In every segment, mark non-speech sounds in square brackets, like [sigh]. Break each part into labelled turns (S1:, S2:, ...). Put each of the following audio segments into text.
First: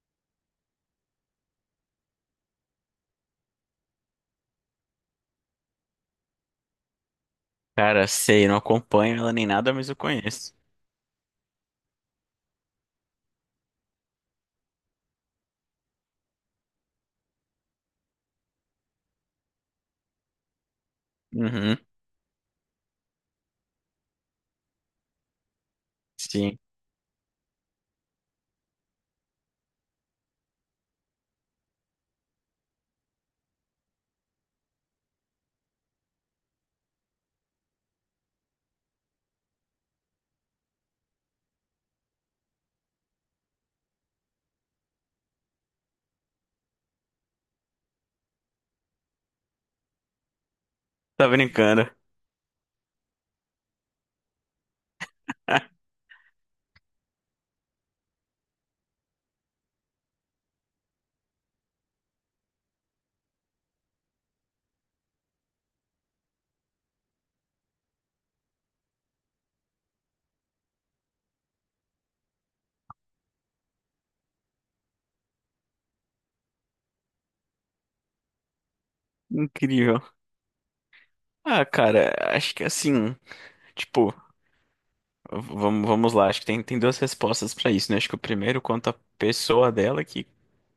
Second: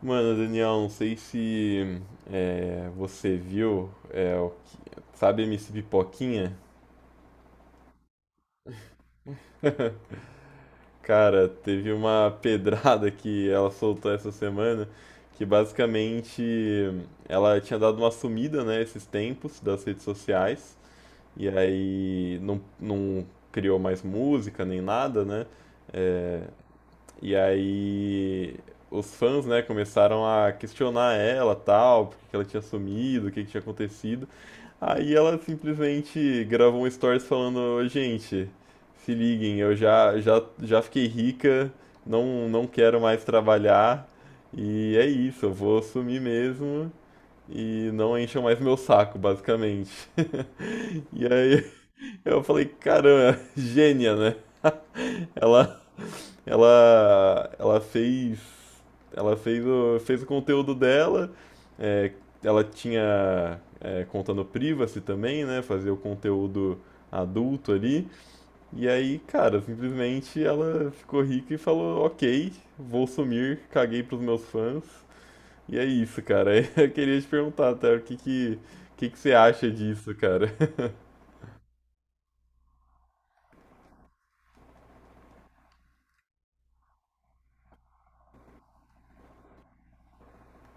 S1: Mano, Daniel, não sei se você viu, sabe MC Pipoquinha?
S2: Cara, sei, não acompanho ela nem nada, mas eu conheço.
S1: Cara, teve uma [laughs] pedrada que ela soltou essa semana, que basicamente ela tinha dado uma sumida, né, esses tempos das redes sociais, e
S2: Uhum,
S1: aí não criou mais música nem nada, né?
S2: sim.
S1: E aí os fãs, né, começaram a questionar ela, tal, porque ela tinha sumido, o que que tinha acontecido. Aí ela simplesmente gravou um stories falando, "Ô, gente, se liguem, eu já fiquei rica, não quero mais trabalhar, e é isso, eu vou sumir mesmo e não encham mais meu saco, basicamente." [laughs] E
S2: Tá
S1: aí
S2: brincando.
S1: eu falei, caramba, gênia, né? Ela,
S2: [laughs]
S1: ela fez o conteúdo dela. é, Ela tinha conta no Privacy também, né? Fazia o conteúdo adulto ali. E aí, cara, simplesmente ela ficou rica e falou: "Ok, vou sumir, caguei pros meus fãs." E é isso, cara. [laughs] Eu queria te perguntar, até o que que você acha
S2: Incrível.
S1: disso, cara? [laughs]
S2: Ah, cara, acho que assim, tipo, vamos lá, acho que tem duas respostas pra isso, né? Acho que o primeiro quanto à pessoa dela, que,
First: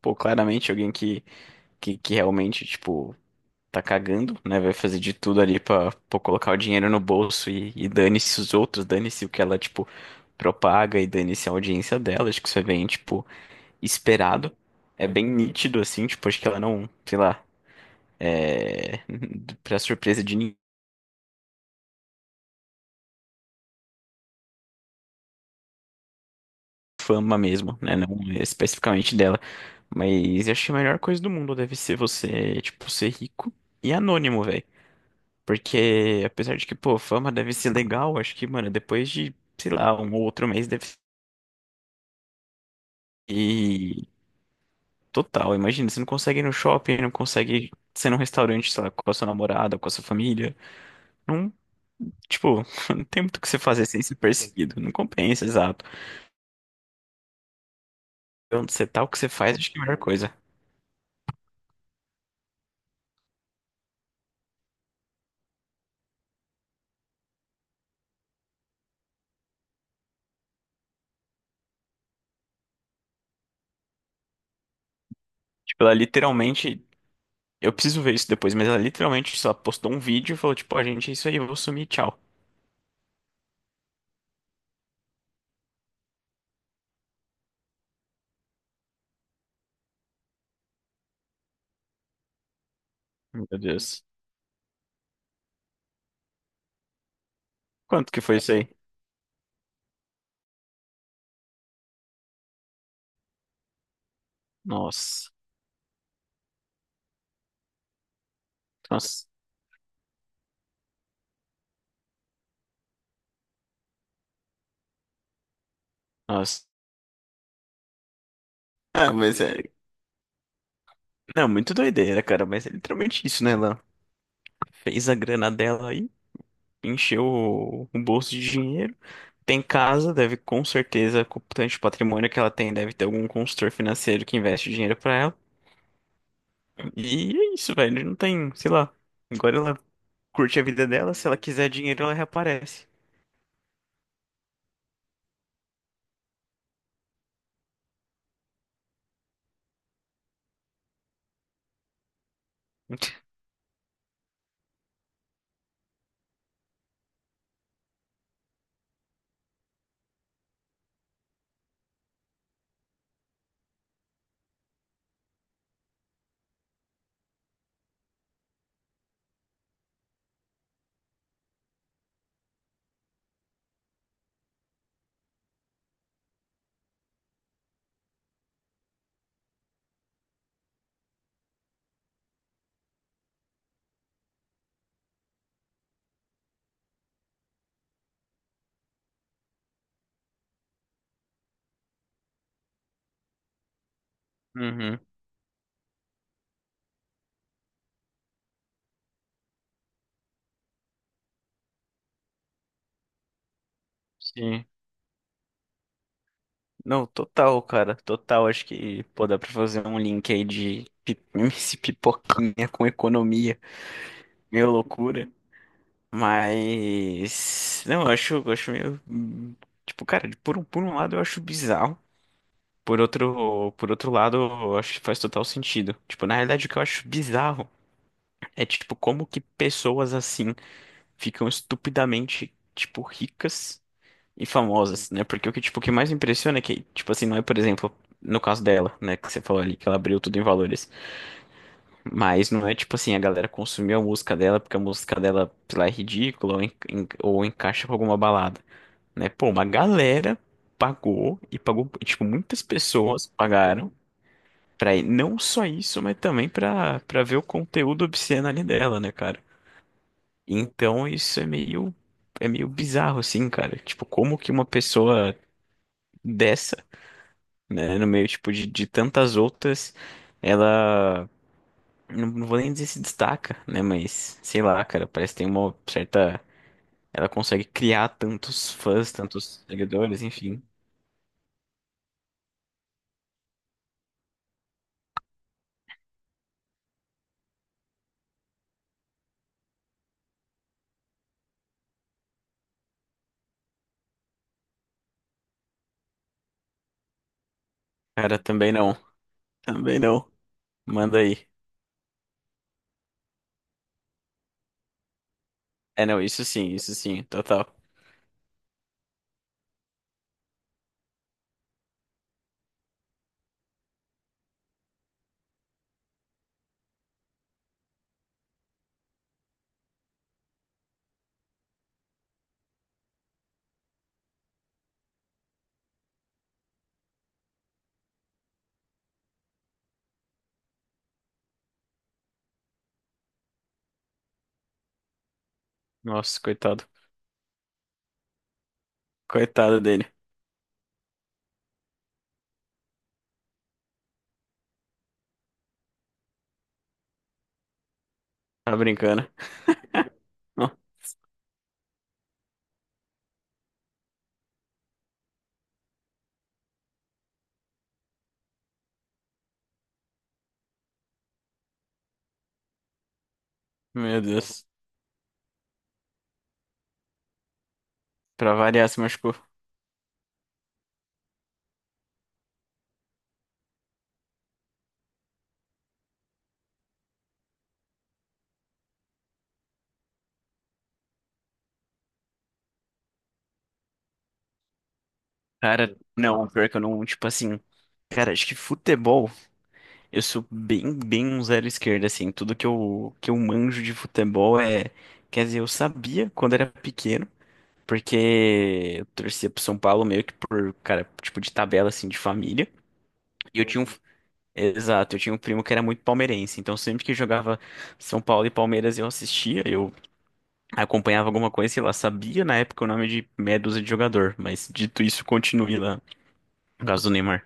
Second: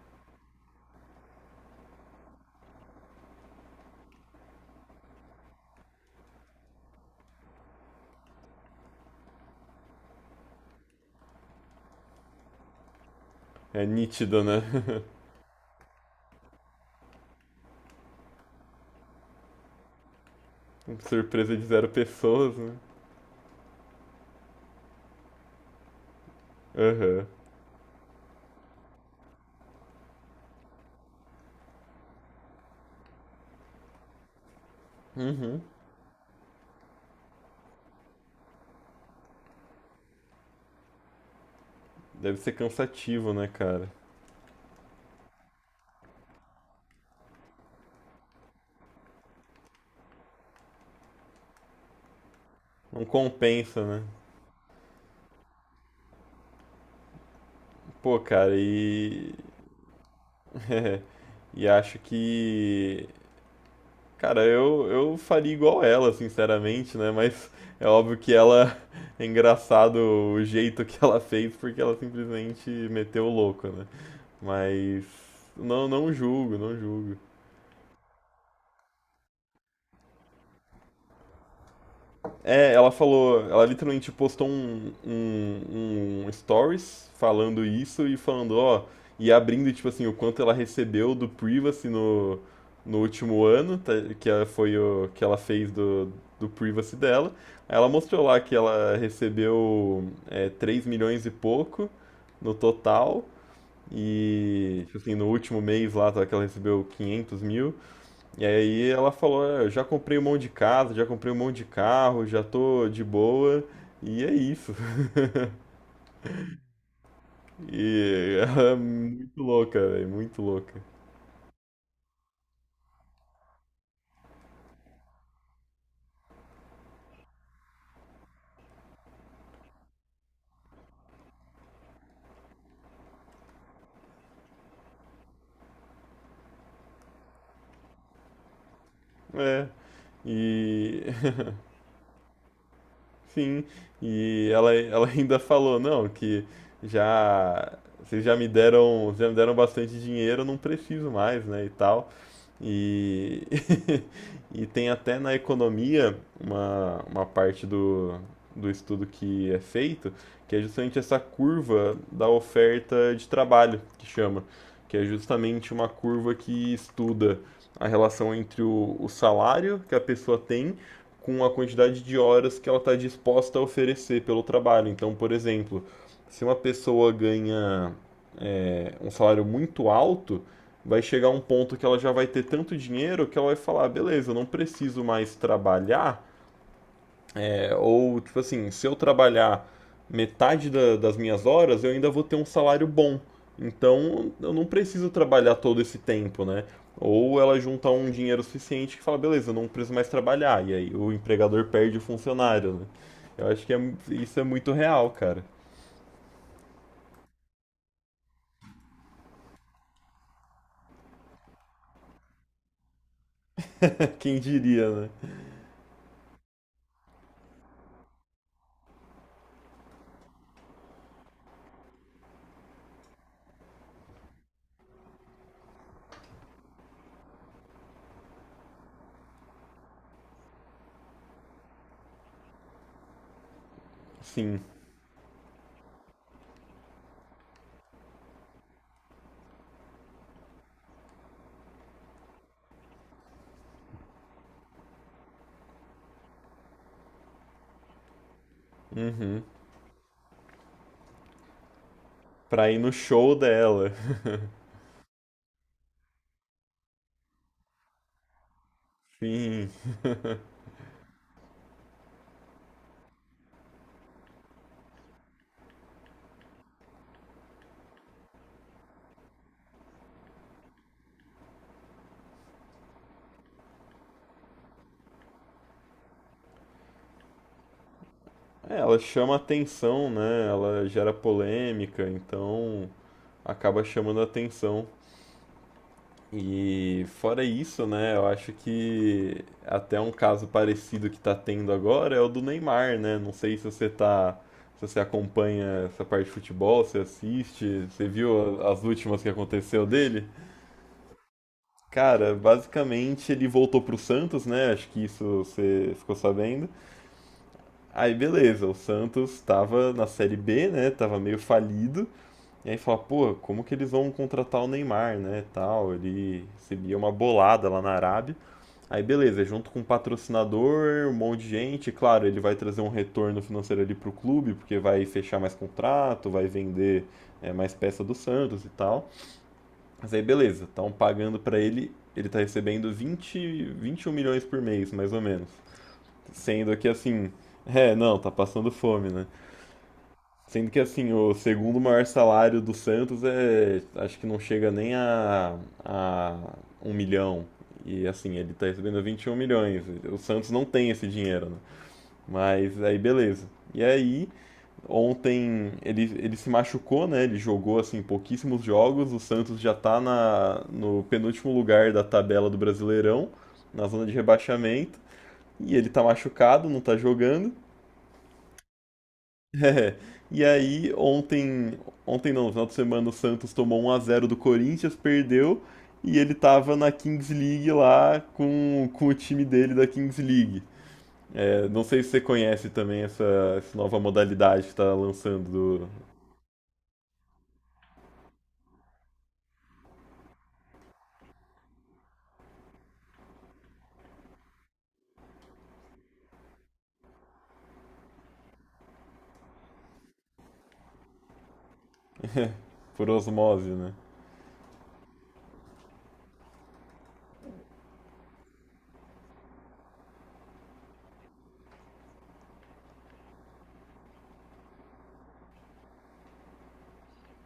S2: pô, claramente alguém que, que, que realmente, tipo, tá cagando, né? Vai fazer de tudo ali pra, pô, colocar o dinheiro no bolso e dane-se os outros, dane-se o que ela, tipo, propaga e dane-se a audiência dela. Acho que isso é bem, tipo,
S1: É nítido,
S2: esperado.
S1: né?
S2: É bem nítido, assim, tipo, acho que ela não, sei lá, é. [laughs] Pra surpresa de ninguém,
S1: [laughs] Surpresa de zero pessoas, né? Aham.
S2: fama mesmo, né? Não especificamente dela. Mas acho que a melhor coisa do mundo deve ser você, tipo, ser rico e anônimo, velho.
S1: Uhum.
S2: Porque, apesar de que, pô, fama deve ser legal, acho que, mano, depois de, sei lá, um ou outro mês deve
S1: Deve ser cansativo, né, cara?
S2: ser total. Imagina, você não consegue ir no shopping, não consegue ser num restaurante, sei lá, com a sua namorada, com a sua família. Não Tipo, [laughs] não
S1: Não
S2: tem muito o que você
S1: compensa,
S2: fazer sem
S1: né?
S2: ser perseguido. Não compensa, exato.
S1: Pô, cara,
S2: Onde você tá, o que você
S1: e.
S2: faz, acho que é a melhor coisa.
S1: [laughs] E acho que. Cara, eu faria igual ela, sinceramente, né? Mas é óbvio que ela. [laughs] É engraçado o jeito que ela fez, porque ela simplesmente meteu o louco, né? Mas.
S2: Tipo,
S1: Não,
S2: ela
S1: não julgo, não
S2: literalmente.
S1: julgo.
S2: Eu preciso ver isso depois, mas ela literalmente só postou um vídeo e falou, tipo, ó, gente, é isso aí, eu vou sumir, tchau.
S1: É, ela falou, ela literalmente postou um stories falando isso e falando, ó, e abrindo, tipo assim, o quanto ela recebeu do Privacy no último
S2: Meu
S1: ano, tá,
S2: Deus.
S1: que ela foi o que ela fez do Privacy dela. Aí ela
S2: Quanto que
S1: mostrou
S2: foi
S1: lá
S2: isso
S1: que
S2: aí?
S1: ela recebeu 3 milhões e pouco no total, e, tipo assim, no
S2: Nossa,
S1: último mês lá, tá, que ela recebeu 500 mil. E aí ela
S2: nossa,
S1: falou, "É, eu já comprei um monte de casa, já comprei um monte de carro, já tô de boa, e é isso." [laughs]
S2: nossa.
S1: E ela é
S2: Ah, mas
S1: muito
S2: é.
S1: louca, velho, muito louca.
S2: Não, muito doideira, cara, mas é literalmente isso, né? Ela fez a grana dela aí encheu o bolso de dinheiro. Tem casa, deve com certeza, com o tanto de patrimônio que ela tem, deve ter algum consultor financeiro que investe dinheiro pra ela. E é isso, velho. Não tem, sei lá. Agora
S1: É.
S2: ela curte a vida
S1: E
S2: dela, se ela quiser dinheiro, ela reaparece.
S1: sim, e ela ainda falou, não, que já vocês já me deram bastante dinheiro, eu não preciso mais, né, e tal. E, [laughs] e tem até na economia uma parte do estudo que é feito, que é justamente essa curva da oferta de trabalho, que chama, que é justamente uma curva que estuda a relação entre o salário que a pessoa tem com a quantidade de horas que ela está disposta a oferecer pelo trabalho. Então, por exemplo, se uma pessoa ganha um salário muito alto, vai chegar um ponto que ela já vai ter tanto dinheiro que ela vai falar: "Ah, beleza, eu não preciso mais trabalhar, ou, tipo assim, se eu trabalhar metade das minhas horas, eu ainda vou ter um salário bom. Então, eu não
S2: Uhum,
S1: preciso trabalhar todo esse tempo, né? Ou ela junta um dinheiro suficiente que fala, beleza, eu não preciso mais trabalhar." E aí o empregador perde o funcionário, né? Eu acho que isso é
S2: sim.
S1: muito real, cara.
S2: Não, total, cara, total. Acho que, pô, dá pra fazer um link aí de [laughs] MC Pipoquinha com economia.
S1: [laughs] Quem
S2: Meio
S1: diria, né?
S2: loucura. Mas. Não, eu acho meio. Tipo, cara, por um lado eu acho bizarro. Por outro lado, eu acho que faz total sentido. Tipo, na realidade, o que eu acho bizarro é, tipo, como que pessoas assim ficam estupidamente, tipo, ricas e
S1: Sim.
S2: famosas, né? Porque o que, tipo, o que mais impressiona é que, tipo assim, não é, por exemplo, no caso dela, né, que você falou ali, que ela abriu tudo em valores. Mas não é tipo assim, a galera consumiu a música dela porque a música dela, sei lá, é ridícula ou, ou encaixa com alguma balada. Né?
S1: Uhum.
S2: Pô, uma galera pagou, tipo, muitas
S1: Pra ir no
S2: pessoas
S1: show dela.
S2: pagaram pra ir, não só isso, mas também pra ver o conteúdo obsceno ali dela, né, cara?
S1: Sim.
S2: Então isso é meio bizarro, assim, cara. Tipo, como que uma pessoa dessa, né, no meio, tipo, de tantas outras, ela, não vou nem dizer se destaca, né, mas, sei lá, cara, parece que tem uma certa... Ela consegue criar tantos
S1: É, ela
S2: fãs,
S1: chama
S2: tantos
S1: atenção,
S2: seguidores,
S1: né?
S2: enfim.
S1: Ela gera polêmica, então acaba chamando atenção. E fora isso, né, eu acho que até um caso parecido que tá tendo agora é o do Neymar, né? Não sei se você tá, se você acompanha essa parte de futebol, se assiste, você
S2: Cara,
S1: viu
S2: também
S1: as
S2: não.
S1: últimas que aconteceu
S2: Também
S1: dele?
S2: não. Manda aí.
S1: Cara, basicamente ele voltou pro Santos, né? Acho que isso você
S2: É,
S1: ficou
S2: não, isso sim,
S1: sabendo.
S2: isso sim, total.
S1: Aí beleza, o Santos tava na Série B, né? Tava meio falido. E aí fala, pô, como que eles vão contratar o Neymar, né, tal, ele recebia uma bolada lá na Arábia. Aí beleza, junto com um patrocinador, um monte de gente, claro, ele vai trazer um retorno financeiro ali pro clube, porque vai fechar mais contrato, vai vender mais peça do Santos e tal. Mas aí beleza, estão pagando pra ele, tá recebendo 20, 21 milhões por mês, mais ou menos.
S2: Nossa,
S1: Sendo
S2: coitado.
S1: que assim, não, tá passando fome, né?
S2: Coitado dele.
S1: Sendo que assim, o segundo maior salário do Santos é, acho que não chega nem a um milhão. E assim, ele tá
S2: Tá
S1: recebendo
S2: brincando.
S1: 21 milhões. O Santos não
S2: Oh,
S1: tem esse dinheiro, né? Mas aí beleza. E aí, ontem ele se machucou, né? Ele jogou assim pouquíssimos jogos. O Santos já tá no penúltimo lugar da tabela do Brasileirão, na zona de
S2: meu Deus.
S1: rebaixamento. E ele tá machucado, não tá jogando.
S2: Pra variar, se machucou.
S1: [laughs] É. E aí, ontem, ontem não, no final de semana, o Santos tomou 1 a 0 do Corinthians, perdeu, e ele tava na Kings League lá com o time dele da Kings League. É, não sei se você conhece também essa nova modalidade que tá lançando
S2: Cara, não, pior que eu não, tipo assim. Cara, acho que futebol, eu sou bem um zero esquerda, assim. Tudo que eu manjo de futebol é. Quer dizer, eu sabia quando era pequeno, porque eu torcia pro São Paulo meio que por, cara, tipo de tabela, assim, de família.
S1: por
S2: E eu
S1: osmose,
S2: tinha um,
S1: né?
S2: Exato, eu tinha um primo que era muito palmeirense, então sempre que jogava São Paulo e Palmeiras eu assistia, eu acompanhava alguma coisa, sei lá, sabia na época o nome de meia dúzia de jogador, mas dito isso, continue lá, por causa do Neymar.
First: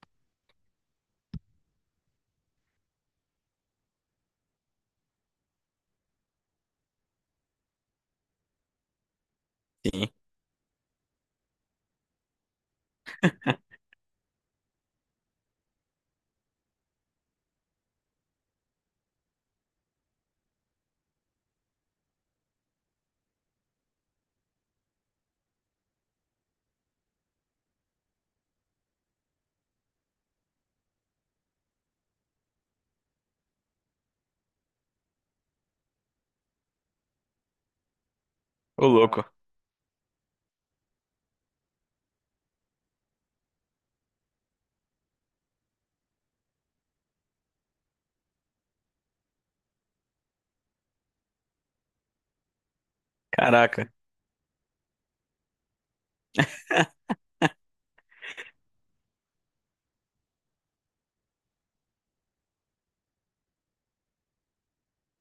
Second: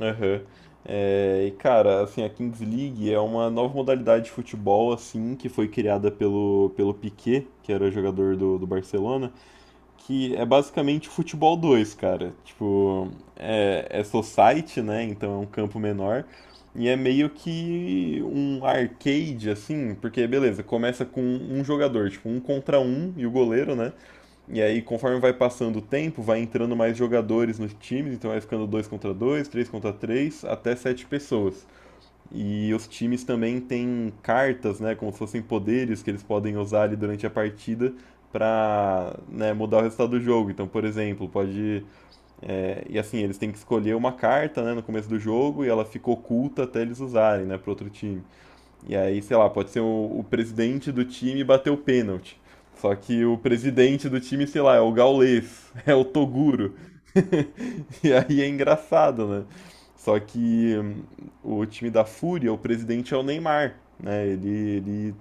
S1: Aham. É, e cara, assim, a Kings League é uma nova modalidade de futebol, assim, que foi criada pelo Piqué, que era jogador do Barcelona.
S2: Sim.
S1: Que é basicamente futebol 2, cara. Tipo, é society, né? Então é um campo menor. E é meio que um arcade, assim, porque beleza, começa com um jogador, tipo, um contra um e o goleiro, né? E aí, conforme vai passando o tempo, vai entrando mais jogadores nos times, então vai ficando dois contra dois, três contra três, até sete pessoas. E os times também têm cartas, né, como se fossem poderes que eles podem usar ali durante a partida
S2: Ô,
S1: para
S2: louco.
S1: né mudar o resultado do jogo. Então, por exemplo, pode. E assim, eles têm que escolher uma carta, né, no começo do jogo e ela fica oculta até eles usarem, né, para outro time. E aí, sei lá, pode ser o presidente do time bater o pênalti. Só que o
S2: Caraca.
S1: presidente do time, sei lá, é o Gaules, [laughs] é o Toguro. [laughs] E aí é engraçado, né? Só que o time da Fúria, o presidente é o Neymar, né? Ele,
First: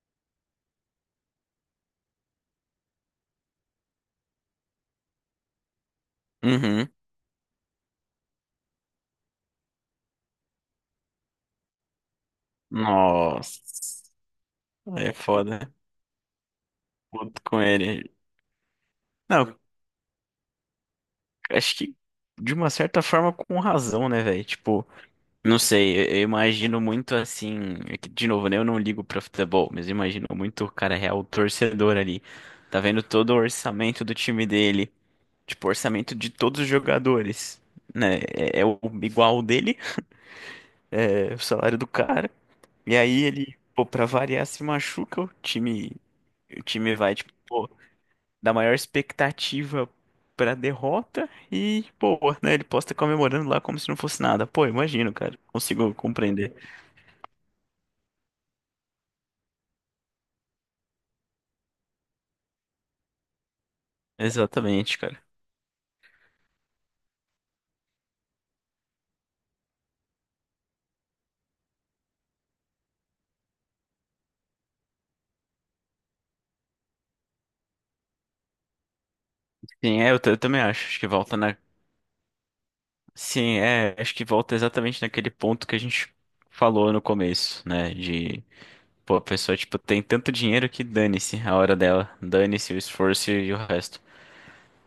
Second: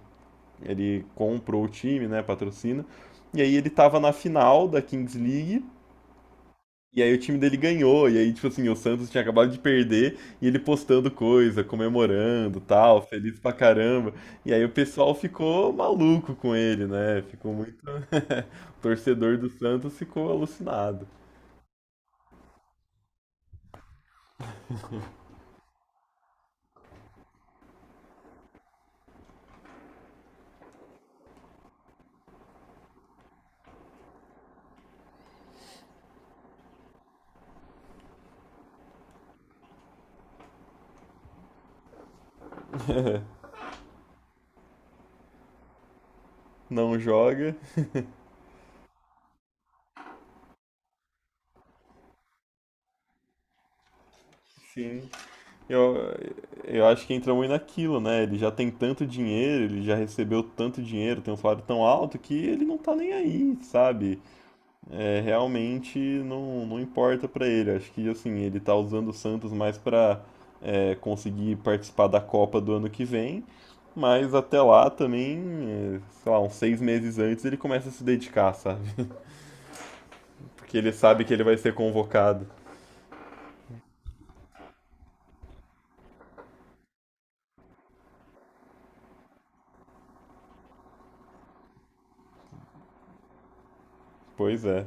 S1: ele comprou o time, né? Patrocina. E aí ele tava na final da Kings League.
S2: Uhum,
S1: E aí o time dele ganhou. E aí, tipo assim, o Santos tinha acabado de perder. E ele postando coisa, comemorando, tal, feliz pra
S2: nossa,
S1: caramba. E aí o
S2: aí
S1: pessoal
S2: é
S1: ficou
S2: foda,
S1: maluco com ele, né?
S2: puto
S1: Ficou
S2: com
S1: muito.
S2: ele.
S1: [laughs] O torcedor do
S2: Não,
S1: Santos ficou alucinado.
S2: acho que de uma certa forma com razão, né, velho, tipo... Não sei, eu imagino muito assim. É que, de novo, né? Eu não ligo pra futebol, mas eu imagino muito o cara real, o torcedor ali. Tá vendo todo o orçamento do time dele, tipo, orçamento de todos os jogadores, né? É, é o igual o dele, é o salário do cara. E aí ele, pô, pra variar, se machuca, o time
S1: Não
S2: vai, tipo,
S1: joga,
S2: pô, da maior expectativa pra derrota e, pô, né? Ele posta comemorando lá como se não fosse nada. Pô,
S1: sim.
S2: imagino, cara, consigo
S1: Eu,
S2: compreender.
S1: eu acho que entra muito naquilo, né? Ele já tem tanto dinheiro, ele já recebeu tanto dinheiro, tem um salário tão alto que ele não tá nem aí, sabe?
S2: Exatamente,
S1: É,
S2: cara.
S1: realmente não importa pra ele. Acho que assim, ele tá usando o Santos mais pra conseguir participar da Copa do ano que vem, mas até lá também, sei lá, uns 6 meses antes ele começa a se dedicar, sabe? [laughs]
S2: Sim, é, eu também
S1: Porque
S2: acho.
S1: ele
S2: Acho que
S1: sabe que
S2: volta
S1: ele
S2: na.
S1: vai ser convocado.
S2: Sim, é, acho que volta exatamente naquele ponto que a gente falou no começo, né? De, pô, a pessoa, tipo, tem tanto dinheiro que dane-se a hora dela. Dane-se o esforço e o resto.
S1: Pois é.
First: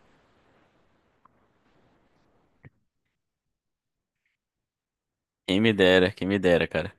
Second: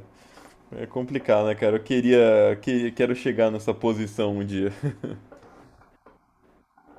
S1: É complicado, né, cara? Eu quero chegar nessa posição um dia.
S2: Quem me dera, cara.